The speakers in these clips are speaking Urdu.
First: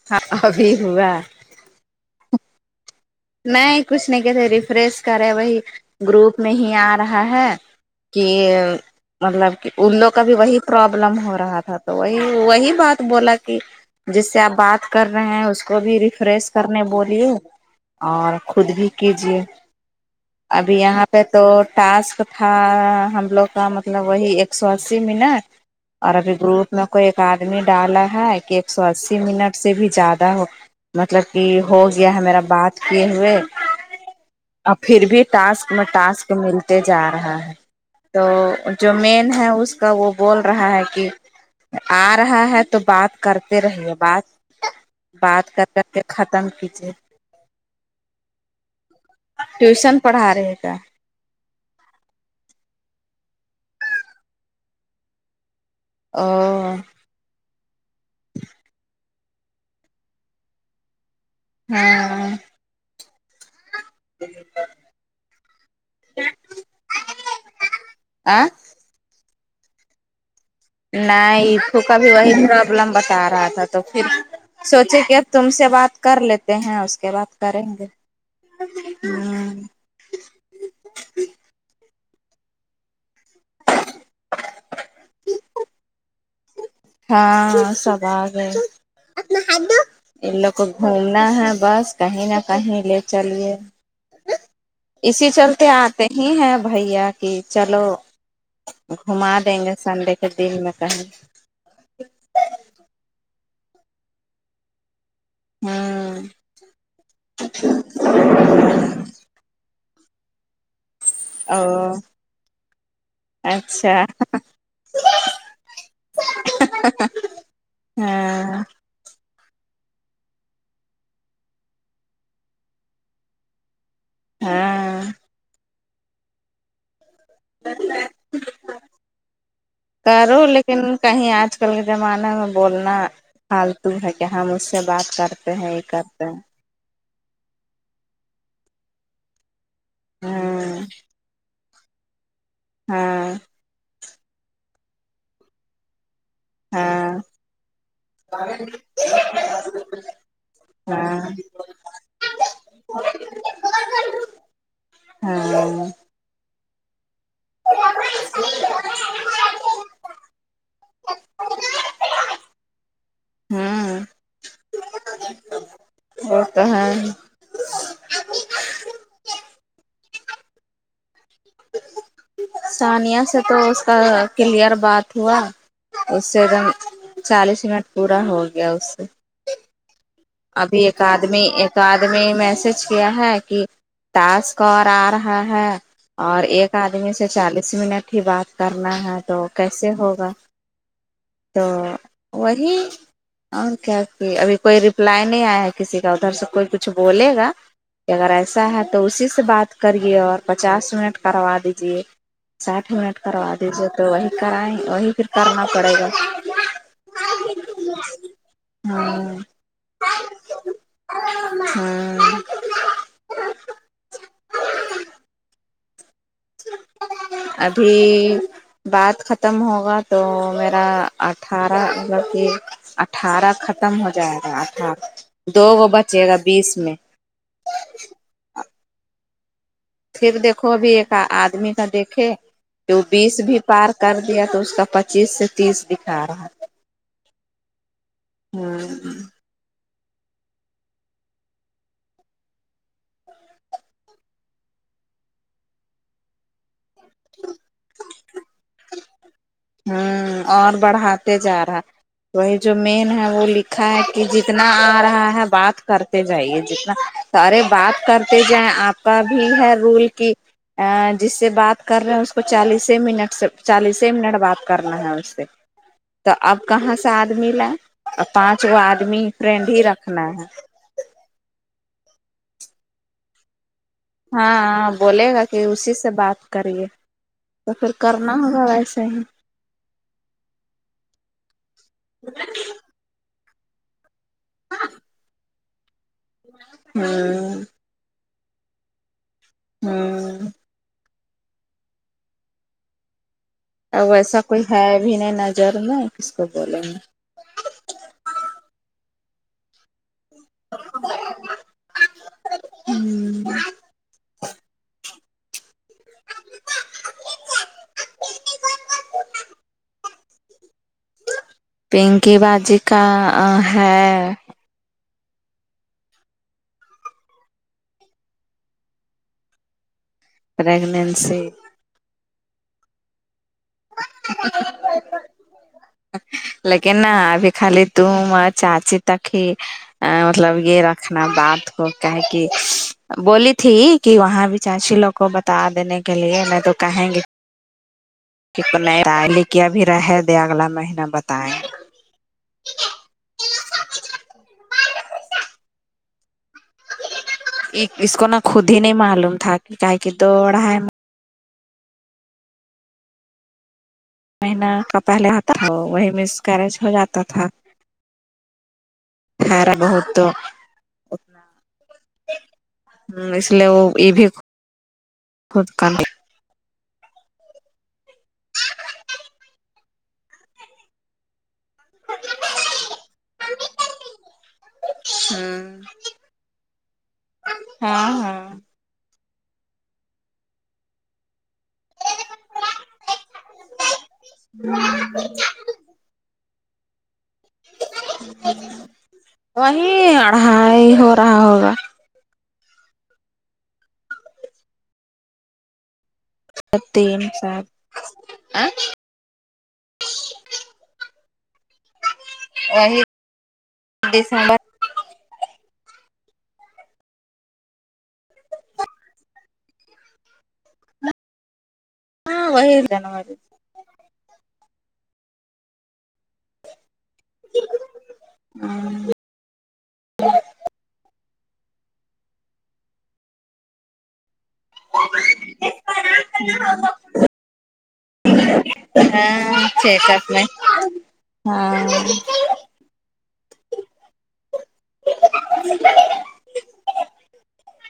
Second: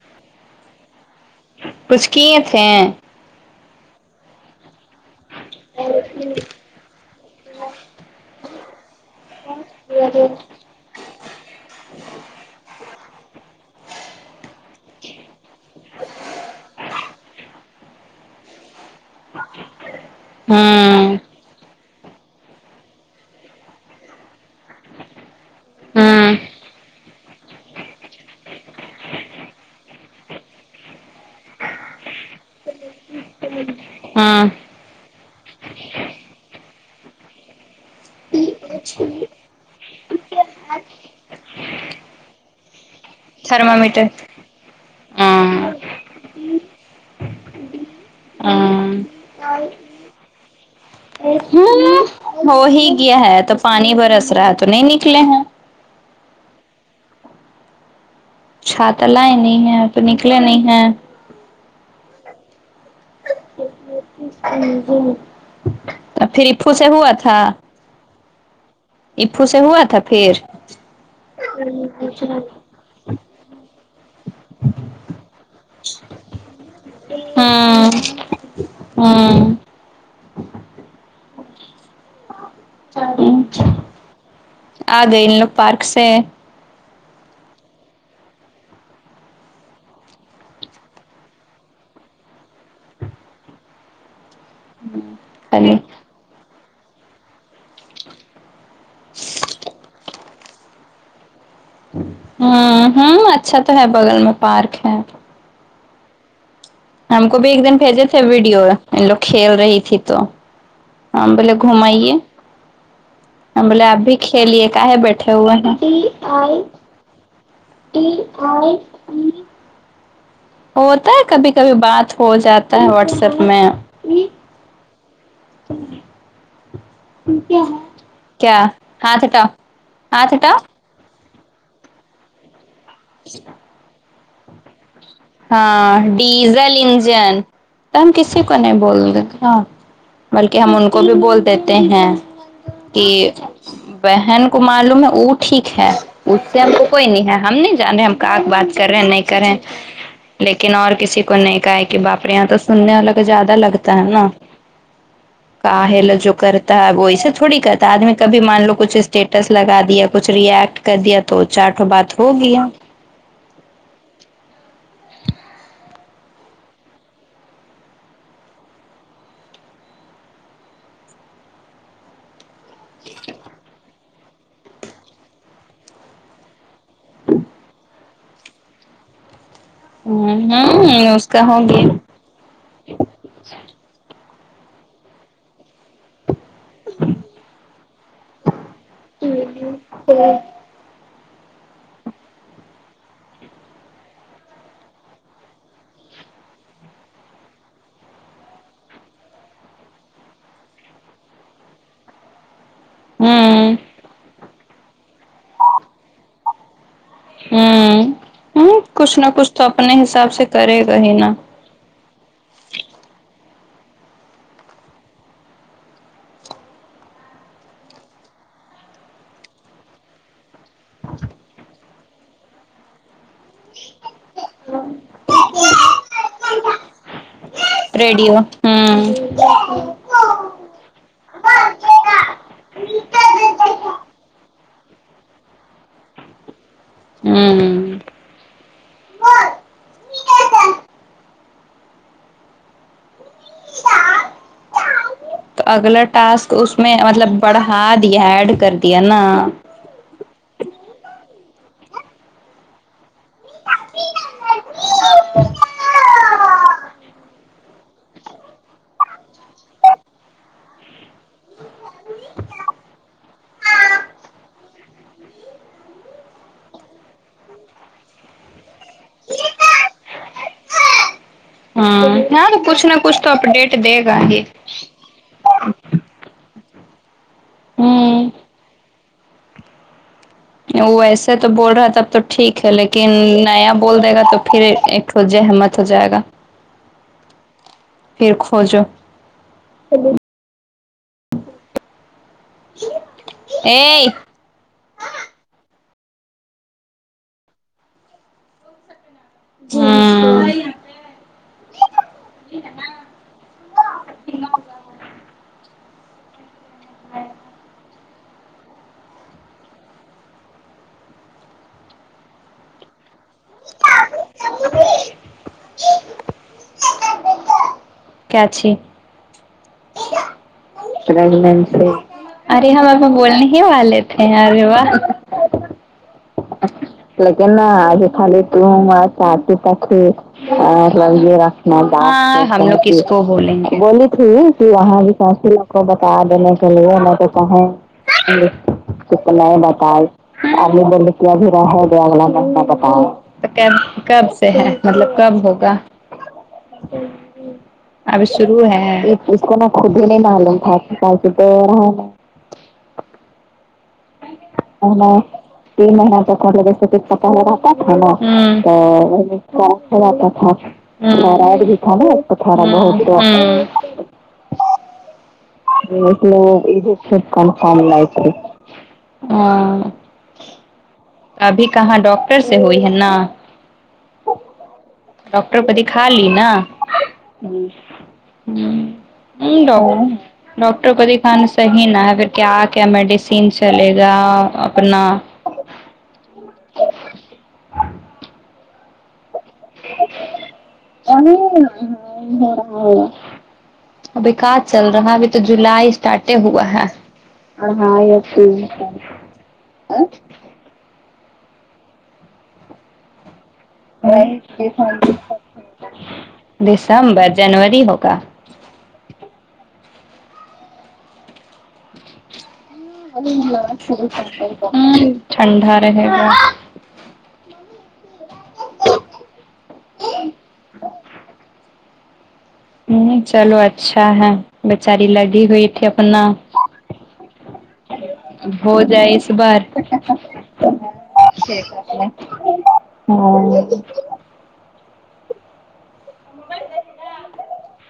[unintelligible] کچھ کیے تھے نہیں کچھ نہیں کہتے ریفریش کرے وہی گروپ میں ہی آپ رہا ہے کہ مطلب کہ ان لوگ کا بھی وہی پروابلم ہو رہا تھا تو وہی وہی بات بولا کہ جس سے آپ بات کر رہے ہیں اس کو بھی ریفریش کرنے بولیے اور خود بھی کیجیے ابھی یہاں ہوں پہ تو ٹاسک تھا ہم لوگ کا مطلب وہی ایک سو اسی منہ اور ابھی ہوں گروپ میں کوئی ایک آدمی ڈالا ہے کہ ایک سو اسی منٹ سے بھی زیادہ ہو مطلب کہ ہو گیا ہے میرا بات کیے ہوئے ہوں اور پھر بھی ٹاسک میں ٹاسک ملتے جا رہا ہے تو جو مین ہے اس کا وہ بول رہا ہے کہ آ رہا ہے تو بات کرتے رہیے تھرمامیٹر بات بات کر ہاں کر کے ختم کیجیے ہاں ٹیوشن پڑھا رہے کیا [unintelligible] ہو ہی گیا ہے تو پانی برس رہا ہے تو نہیں نکلے ہیں [unintelligible] تا لائے نہیں ہے تو نکلے نہیں ہے ہاں ج [unintelligible] جٹ [unintelligible] پھر اپو سے ہوا تھا [unintelligible] اپو سے ہوا تھا پھر نہیں ایپھو کا بھی وہ لم بتا رہا تھا تو پھر سوچے کہ اب تم سے بات کر لیتے ہیں کے بات کریں گے ہوں ہوں ہمم [unintelligible] [unintelligible] سے ہاں سب آگئے ان لوگ کو گھومنا ہے بس کہیں نہ کہیں لے چلیے اسی چلتے خالی آتے ہی ہیں بھیا کہ چلو گھوما دیں گے سنڈے کے دن میں کہیں ہاں ہوں ہمم اچھا تو ہے بغل میں پارک ہے ہوں ہم کو بھی ایک دن بھیجے تھے ویڈیو ان لوگ کھیل رہی تھی تو ہم بولے او گھمائیے ہم بولے آپ اچھا بھی کھیلیے کا ہہ بیٹھے ہوئے ہیں ہاں [unintelligible] ہوتا ہے کبھی کبھی بات ہو جاتا ہے واٹسپ میں ہاں تو کیا ہاتھ ہٹاؤ ہاتھ کرو ہٹاؤ لیکن کہیں آج کل کے زمانے میں بولنا فالتو ہے کیا ہم اس سے بات کرتے ہیں یہ کرتے ہیں زلین جین تو ہم کسی کو نہیں بول نے کا بلکہ ہم ہوں ان کو بھی بول دیتے ہیں کہ ہاں بہن کو معلوم ہے وہ ٹھیک ہے اس سے ہم کو کوئی ہاں نہیں ہے ہم نہیں ہم کہ کے بات کر رہے نہیں کر رہے لیکن اور ہاں کسی کو نہیں کہا کہ باپرے یہاں تو سمجھانے کو زیادہ لگتا ہے نا ہاں کاہل جو کرتا ہے وہ ایسے تھوڑی کرتا ہے آدمی کبھی مان لو کچھ اسٹیٹس لگا دیا کچھ ری ایکٹ کر دیا تو چیٹ مے بات ہو گیا ہممم وہ تو ہے تانیہ سے تو اس کا کلیئر بات ہوا اس سے ایک دم چالیس منٹ پورا ہو گیا اس سے ابھی ایک ہ اس آدمی کا ہو ایک گیا آدمی میسج کیا ہے کہ تاسک اور آ رہا ہے اور ایک آدمی سے چالیس منٹ ہی بات کرنا ہے تو کیسے ہوگا تو وہی اور کیا کہ ابھی کوئی رپلائی نہیں آیا کسی کا ادھر سے کوئی کچھ بولے گا کہ اگر ایسا ہے تو اسی سے بات کریے اور پچاس منٹ کروا دیجیے ساٹھ منٹ کروا ہوں دیجیے تو وہی کرائیں وہی پھر کرنا پڑے گا ہممم ہممم کچھ ہاں نہ کچھ تو اپنے حساب سے کرے گا ہی نا ہممم ابھی بات ختم ہوگا تو ا اٹھارہ جو کی اٹھارہ خت ختم ہو جائے گا اٹھا دو وہ بچے گا بیس میں ریڈیو ہممم پھر دیکھو ابھی ایک آدمی کا دیکھے جو بیس بھی پار کر دیا تو اس کا پچیس سے تیس بھی پار ہممم ہممم تو اگلا ٹاسک اس میں مطلب بڑھا یہ ایڈ کر دیا نا ہممم اور بڑھاتے جا رہا وہی جو مین ہے وہ لکھا ہے کہ جتنا آ رہا ہے بات کرتے جائیے جتنا ارے بات کرتے جائیں آپ کا بھی ہے رول کی جس سے بات کر رہے ہیں اس کو چالیس منٹ سے چالیس منٹ بات کرنا ہے اس سے تو اب کہاں سے آدمی لائ اور پانچ گو آدمی فرینڈ ہی رکھنا ہے ہممم ہاں وہ کچھ نہ کچھ تو اپڈیٹ دے گا ہی ہاں بولے گا کہ اسی سے بات کریے تو پھر ہوں کرنا ہوگا ویسے ہی ویسے تو بول رہا تھا اب تو ٹھیک ہے لیکن نیا بول دے گا تو پھر ایک جحمت ہو جائے گا ہوں پھر کھوجو ہوں ا ای ویسا کوئی ہے بھی نہیں نظر میں کس کو بولیں گے ہاں ہوں اندتا ابھی اچھا پنکی باجی کا ہے کیاچھی پریگنینسی پریگننسی ارے ہم اپکو بولنے ہی والے تھے ارے وہ لیکن نا ابھی خالی تم اور چاچی تک ہی مطلب یہ رکھنا بات ہوتا ہے ہاں کہ ہم لوگ کس کو بولی بولیں تھی گے کہ وہاں بھی چاچی لوگ کو بتا دینے کے لیے میں تو کہیں گی [unintelligible] کا ہوگیا اگلا بت بتاؤ کب سے ہے مطلب کب ہوگا اس اب کو نا شروع خود ہی نہیں ہے معلوم اس تھا کو میں کہ خود ہی کہ نہیں دو معلوم تھا ڈھائی تو تو ہمیں مہینہ کا ہمیں پہلے آتا تھا تین وہی مہینا تو مس ک کیرج ہو جیسے پا جاتا پہل تھا رہتا ہوں نا تو کھارا بہت تو تھوڑا تھا رائڈ بھی تھا نا اس کو تھوڑا اس لیے وہ بہت یہ بھی خو خود کان ہے لوگ خب کم کام لائے تھے ہاں ابھی کہاں ڈاکٹر سے ہوئی ہے نا ڈاکٹر کو دکھالی نا ہ ہاں ہاں ل ڈاکٹر کو کان صحیح نہ پھر کیا کیا میڈیسین چلے گا اپنا وہی اڑھائی ہو رہا ہوگا رہا ہوگا ابھی کا چل رہا ابھی تو جولائی اسارٹ ہی ہوا ہے تین سال ہاں یہ ا ہی دسمبر جنوری ہوگا ہاں وہی جنوری [unintelligible] ٹھنڈا رہے گا ہ ہ چلو اچھا ہے بیچاری لگی ہوئی تھی اپنا ہو جائے اس بار ہاں چھ سات میں ہاں ہاں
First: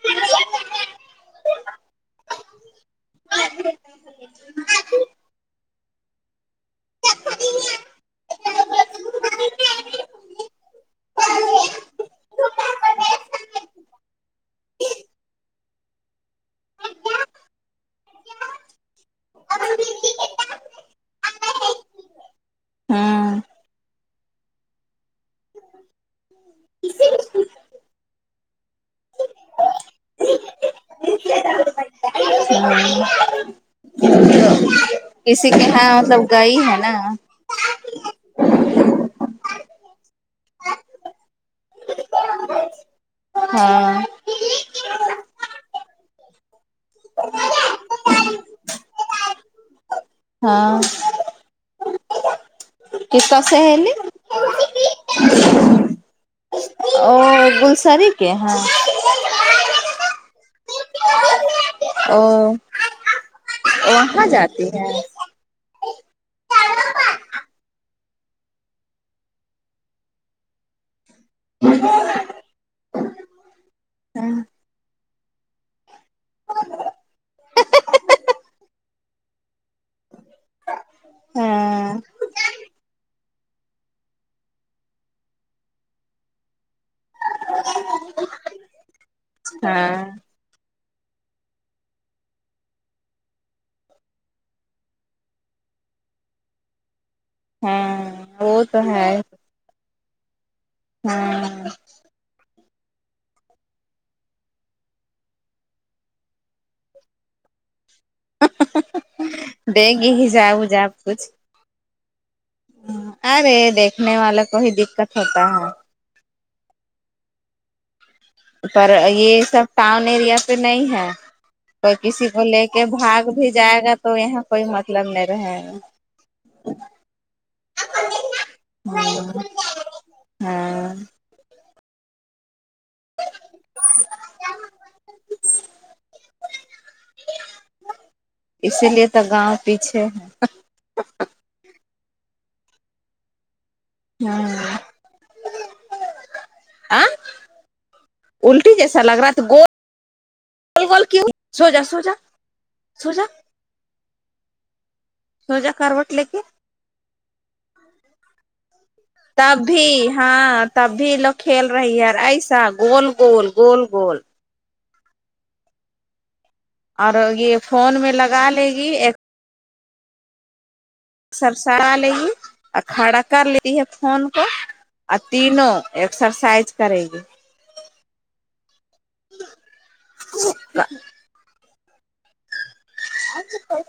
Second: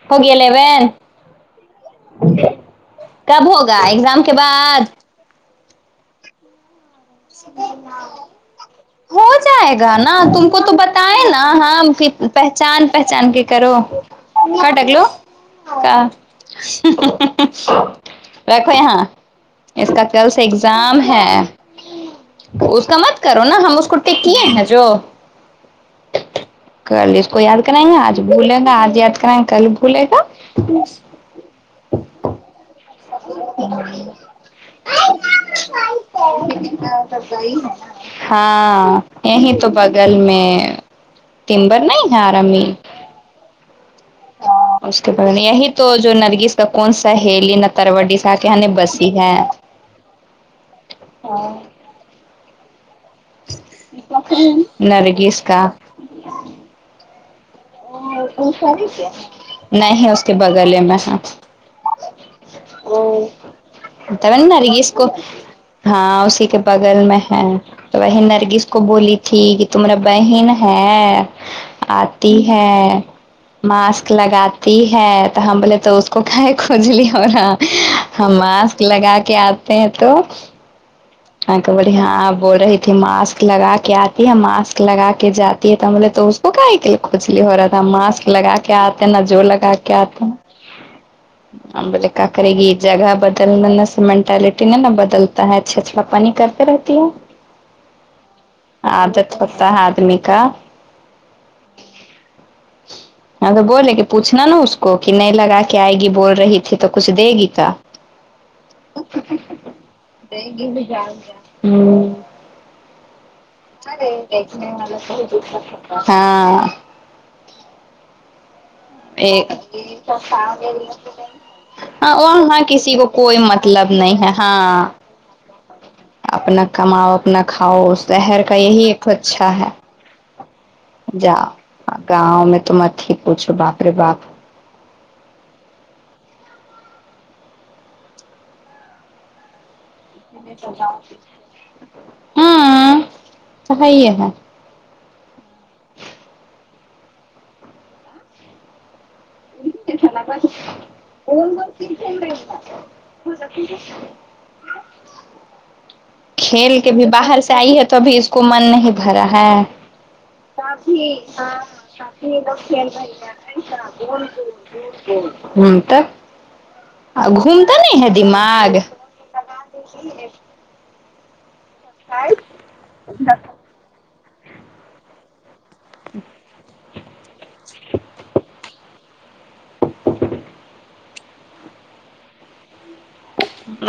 ہوگی الیون کب ہوگا ایگزام کے بعد ائے گا نا تم کو تو بتائے نا ہام کہ پہچان پہچان کے کرو کٹگلو [unintelligible] ہوں ہوں رکھو یہاں اس کا کل سے ایگزام ہے اس کا مت کرو کٹے کیے ہیں جو کرل اس کو یاد کرائیں گے آج بھی بھولے گا آج یاد کرائیں کل بھولے گا [unintelligible] [unintelligible] کسی کے ہاں مطلب گائی ہے نا ہاں یہی تو بگل میں تمبر نہیں ہےرمی جی اس کے ب یہی تو جو نرگس کا کون سا ہیلی نہ تروی س کےنی بسی ہے ہاں ہاں کس کا سہیلی نرگس کا اور گل نہیں اس کے بغلے میں او وہاں تارن جاتی ہے نرگس کو ہاں اسی کے بغل میں ہے تو وہی نرگس کو بولی تھی کہ تمارا بہن ہے آتی ہے ماسک لگاتی ہے تو ہم بولے تو اس کو کھائے کھجلی اور ہاں ہم ماسک لگا کے آتے ہیں تو ہاں ہاں تو بڑھیا آپ بول رہی تھی ماسک لگا کے آتی ہے ماسک لگا کے جاتی ہے تو ہم بولے تو وہ کائے کے لیے کچھلی ہو رہا تھا ماسک لگا کے آتے نہ جور لگا کے ہاں آتے ہیں ہم بولے کا آ کرے گی یے جگہ بدلنی اس مینٹالٹی نے نا بدلتا ہے اچھے اچھے اپنا پانی کرتے رہتی ہوں ہاں وہ تو ہے اعادت ہوتا ہے آدمی کا ہاں ہاں تو بولے کی پوچھنا نا اس کو کی نہیں لگا کے آئے گی بول رہی تھی تو کچھ دے گی کا دیگی ہی جاؤ جاؤ ہمم ارے دیکھنے والا کو ہی دقت ہوتا ہے ہاں پر اے یہ سب ٹاؤن ایریا پہ نہیں ہے کوئی ہاں کسی وہ کو ہاں لے کے کسی کو بھاگ کوئی بھی جائے مطلب گا تو نہیں ہے یہاں ہاں کوئی مطلب [unintelligible] اپنا کماؤ اپنا کھاؤ شہر کا یہی ایک اچھا ہے ہاں جاؤ گاؤں میں تو مٹی کچھ باپ رے باپ [inaudible] اسی لیے تو گاؤں پیچھے ہے ہاں تو سہی ہے پھر آ الٹی جیسا لگ رہا تو گول گول گول کیوں سوجا سوجا سوجا سوجا کرروٹ لے کھیل کے بھی باہر سے آئی ہے تو ابھی اس کو من نہیں بھرا ہے تب بھی ہاں تب بھی کافی لوگ ہاں کھیل رہی ہے کافی ایسا وقت کھیل گول کھیل گول کے گول اتے گول نہ [unintelligible] ہمم تو اور یہ گھوم تا فون نہیں ہے میں لگا لے دماغ گی صحیح ہے سرسڑا لئی آ کھڑا کر لیتی ہے فون کو اور تینوں ایکسرسائز کرے گی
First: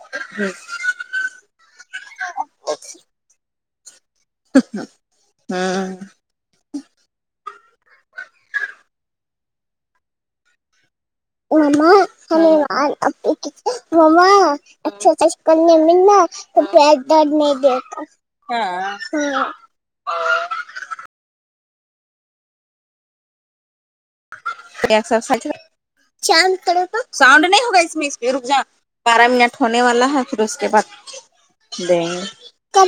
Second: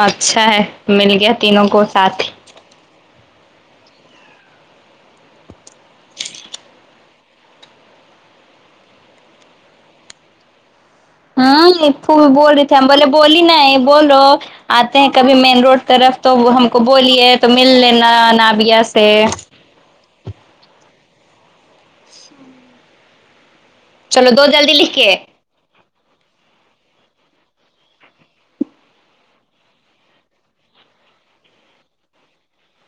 اچھا ہے مل گیا تینوں کو ساتھہی ہمم ہاں ایک تھو بھی بول رہے تھے ہم بولے بولی نہیں بولو آتے ہیں کبھی مین روڈ طرف تو ہم کو بولیے تو مل لینا نابیہ ہاں سے چلو دو جلدی لکھ کے ساؤنڈ نہیں ہوگا اس میں اس میں رک جا [unintelligible] بارہ منٹ ہونے والا ہے پھر اس کے بعد دیں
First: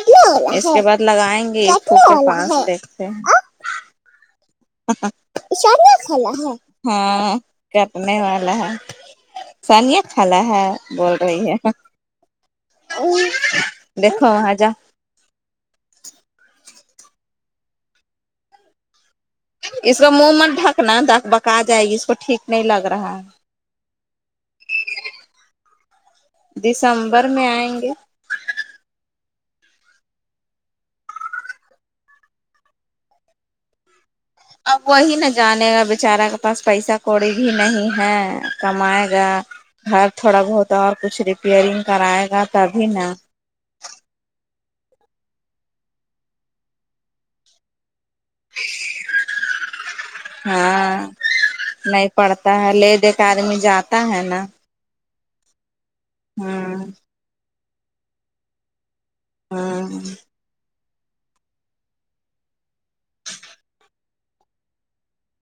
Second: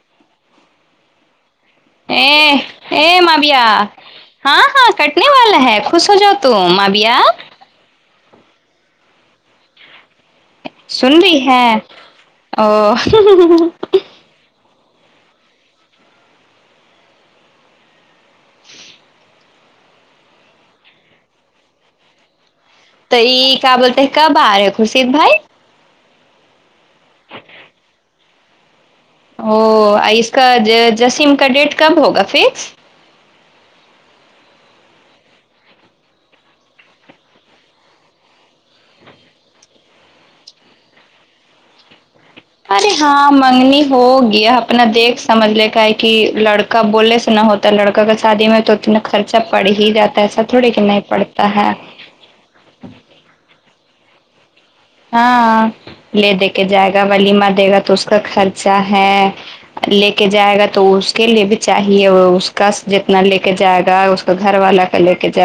گے اس کے بعد لگائیں گے ایک پانچ دیکھتے ہے پیا چاٹ ہو جاؤ مصالہ ہے تم مابیا ہاں کرنے والا ہے ثانیہ خھالا ہے بول رہی ہے او دیکھو وہاں جا اس کا منہ مت ڈھکنا ڈھک بکا جائے گی اس کو ٹھیک نہیں لگ رہا تو یہ کیا بولتے ہیں کب آ رہے خوشید بھائی دسمبر میں آئیں گے او اس کا جسیم کا ڈیٹ کب ہوگا فکس اب وہی نہ جانے گا بیچارا کے پاس پیسہ کوڑی بھی نہیں ہے کمائے گا گھر تھوڑا بہت ہے اور کچھ ریپیئرنگ کرائے گا تبھی ارے نا ہاں منگنی ہو گیا اپنا دیکھ سمجھ لے کا ہے کی لڑکا بولے سے نہ ہوتا تو لڑکا کا شادی میں تو اتنا خرچہ پڑ ہی جاتا ہے ایسا تھوڑے کی نہیں ہاں پڑتا ہے نہیں پڑتا ہے لے دے کے آدمی جاتا ہے نا ہاں لے دے کے ہاں جائے گا ولیمہ دے گا تو اس کا خرچہ ہے ہاں لے کے جائے گا تو اس کے لیے بھی چاہیے وہ اس کا جتنا لے کے جائے گا اس کا گھر والا کا لے کے جائے گا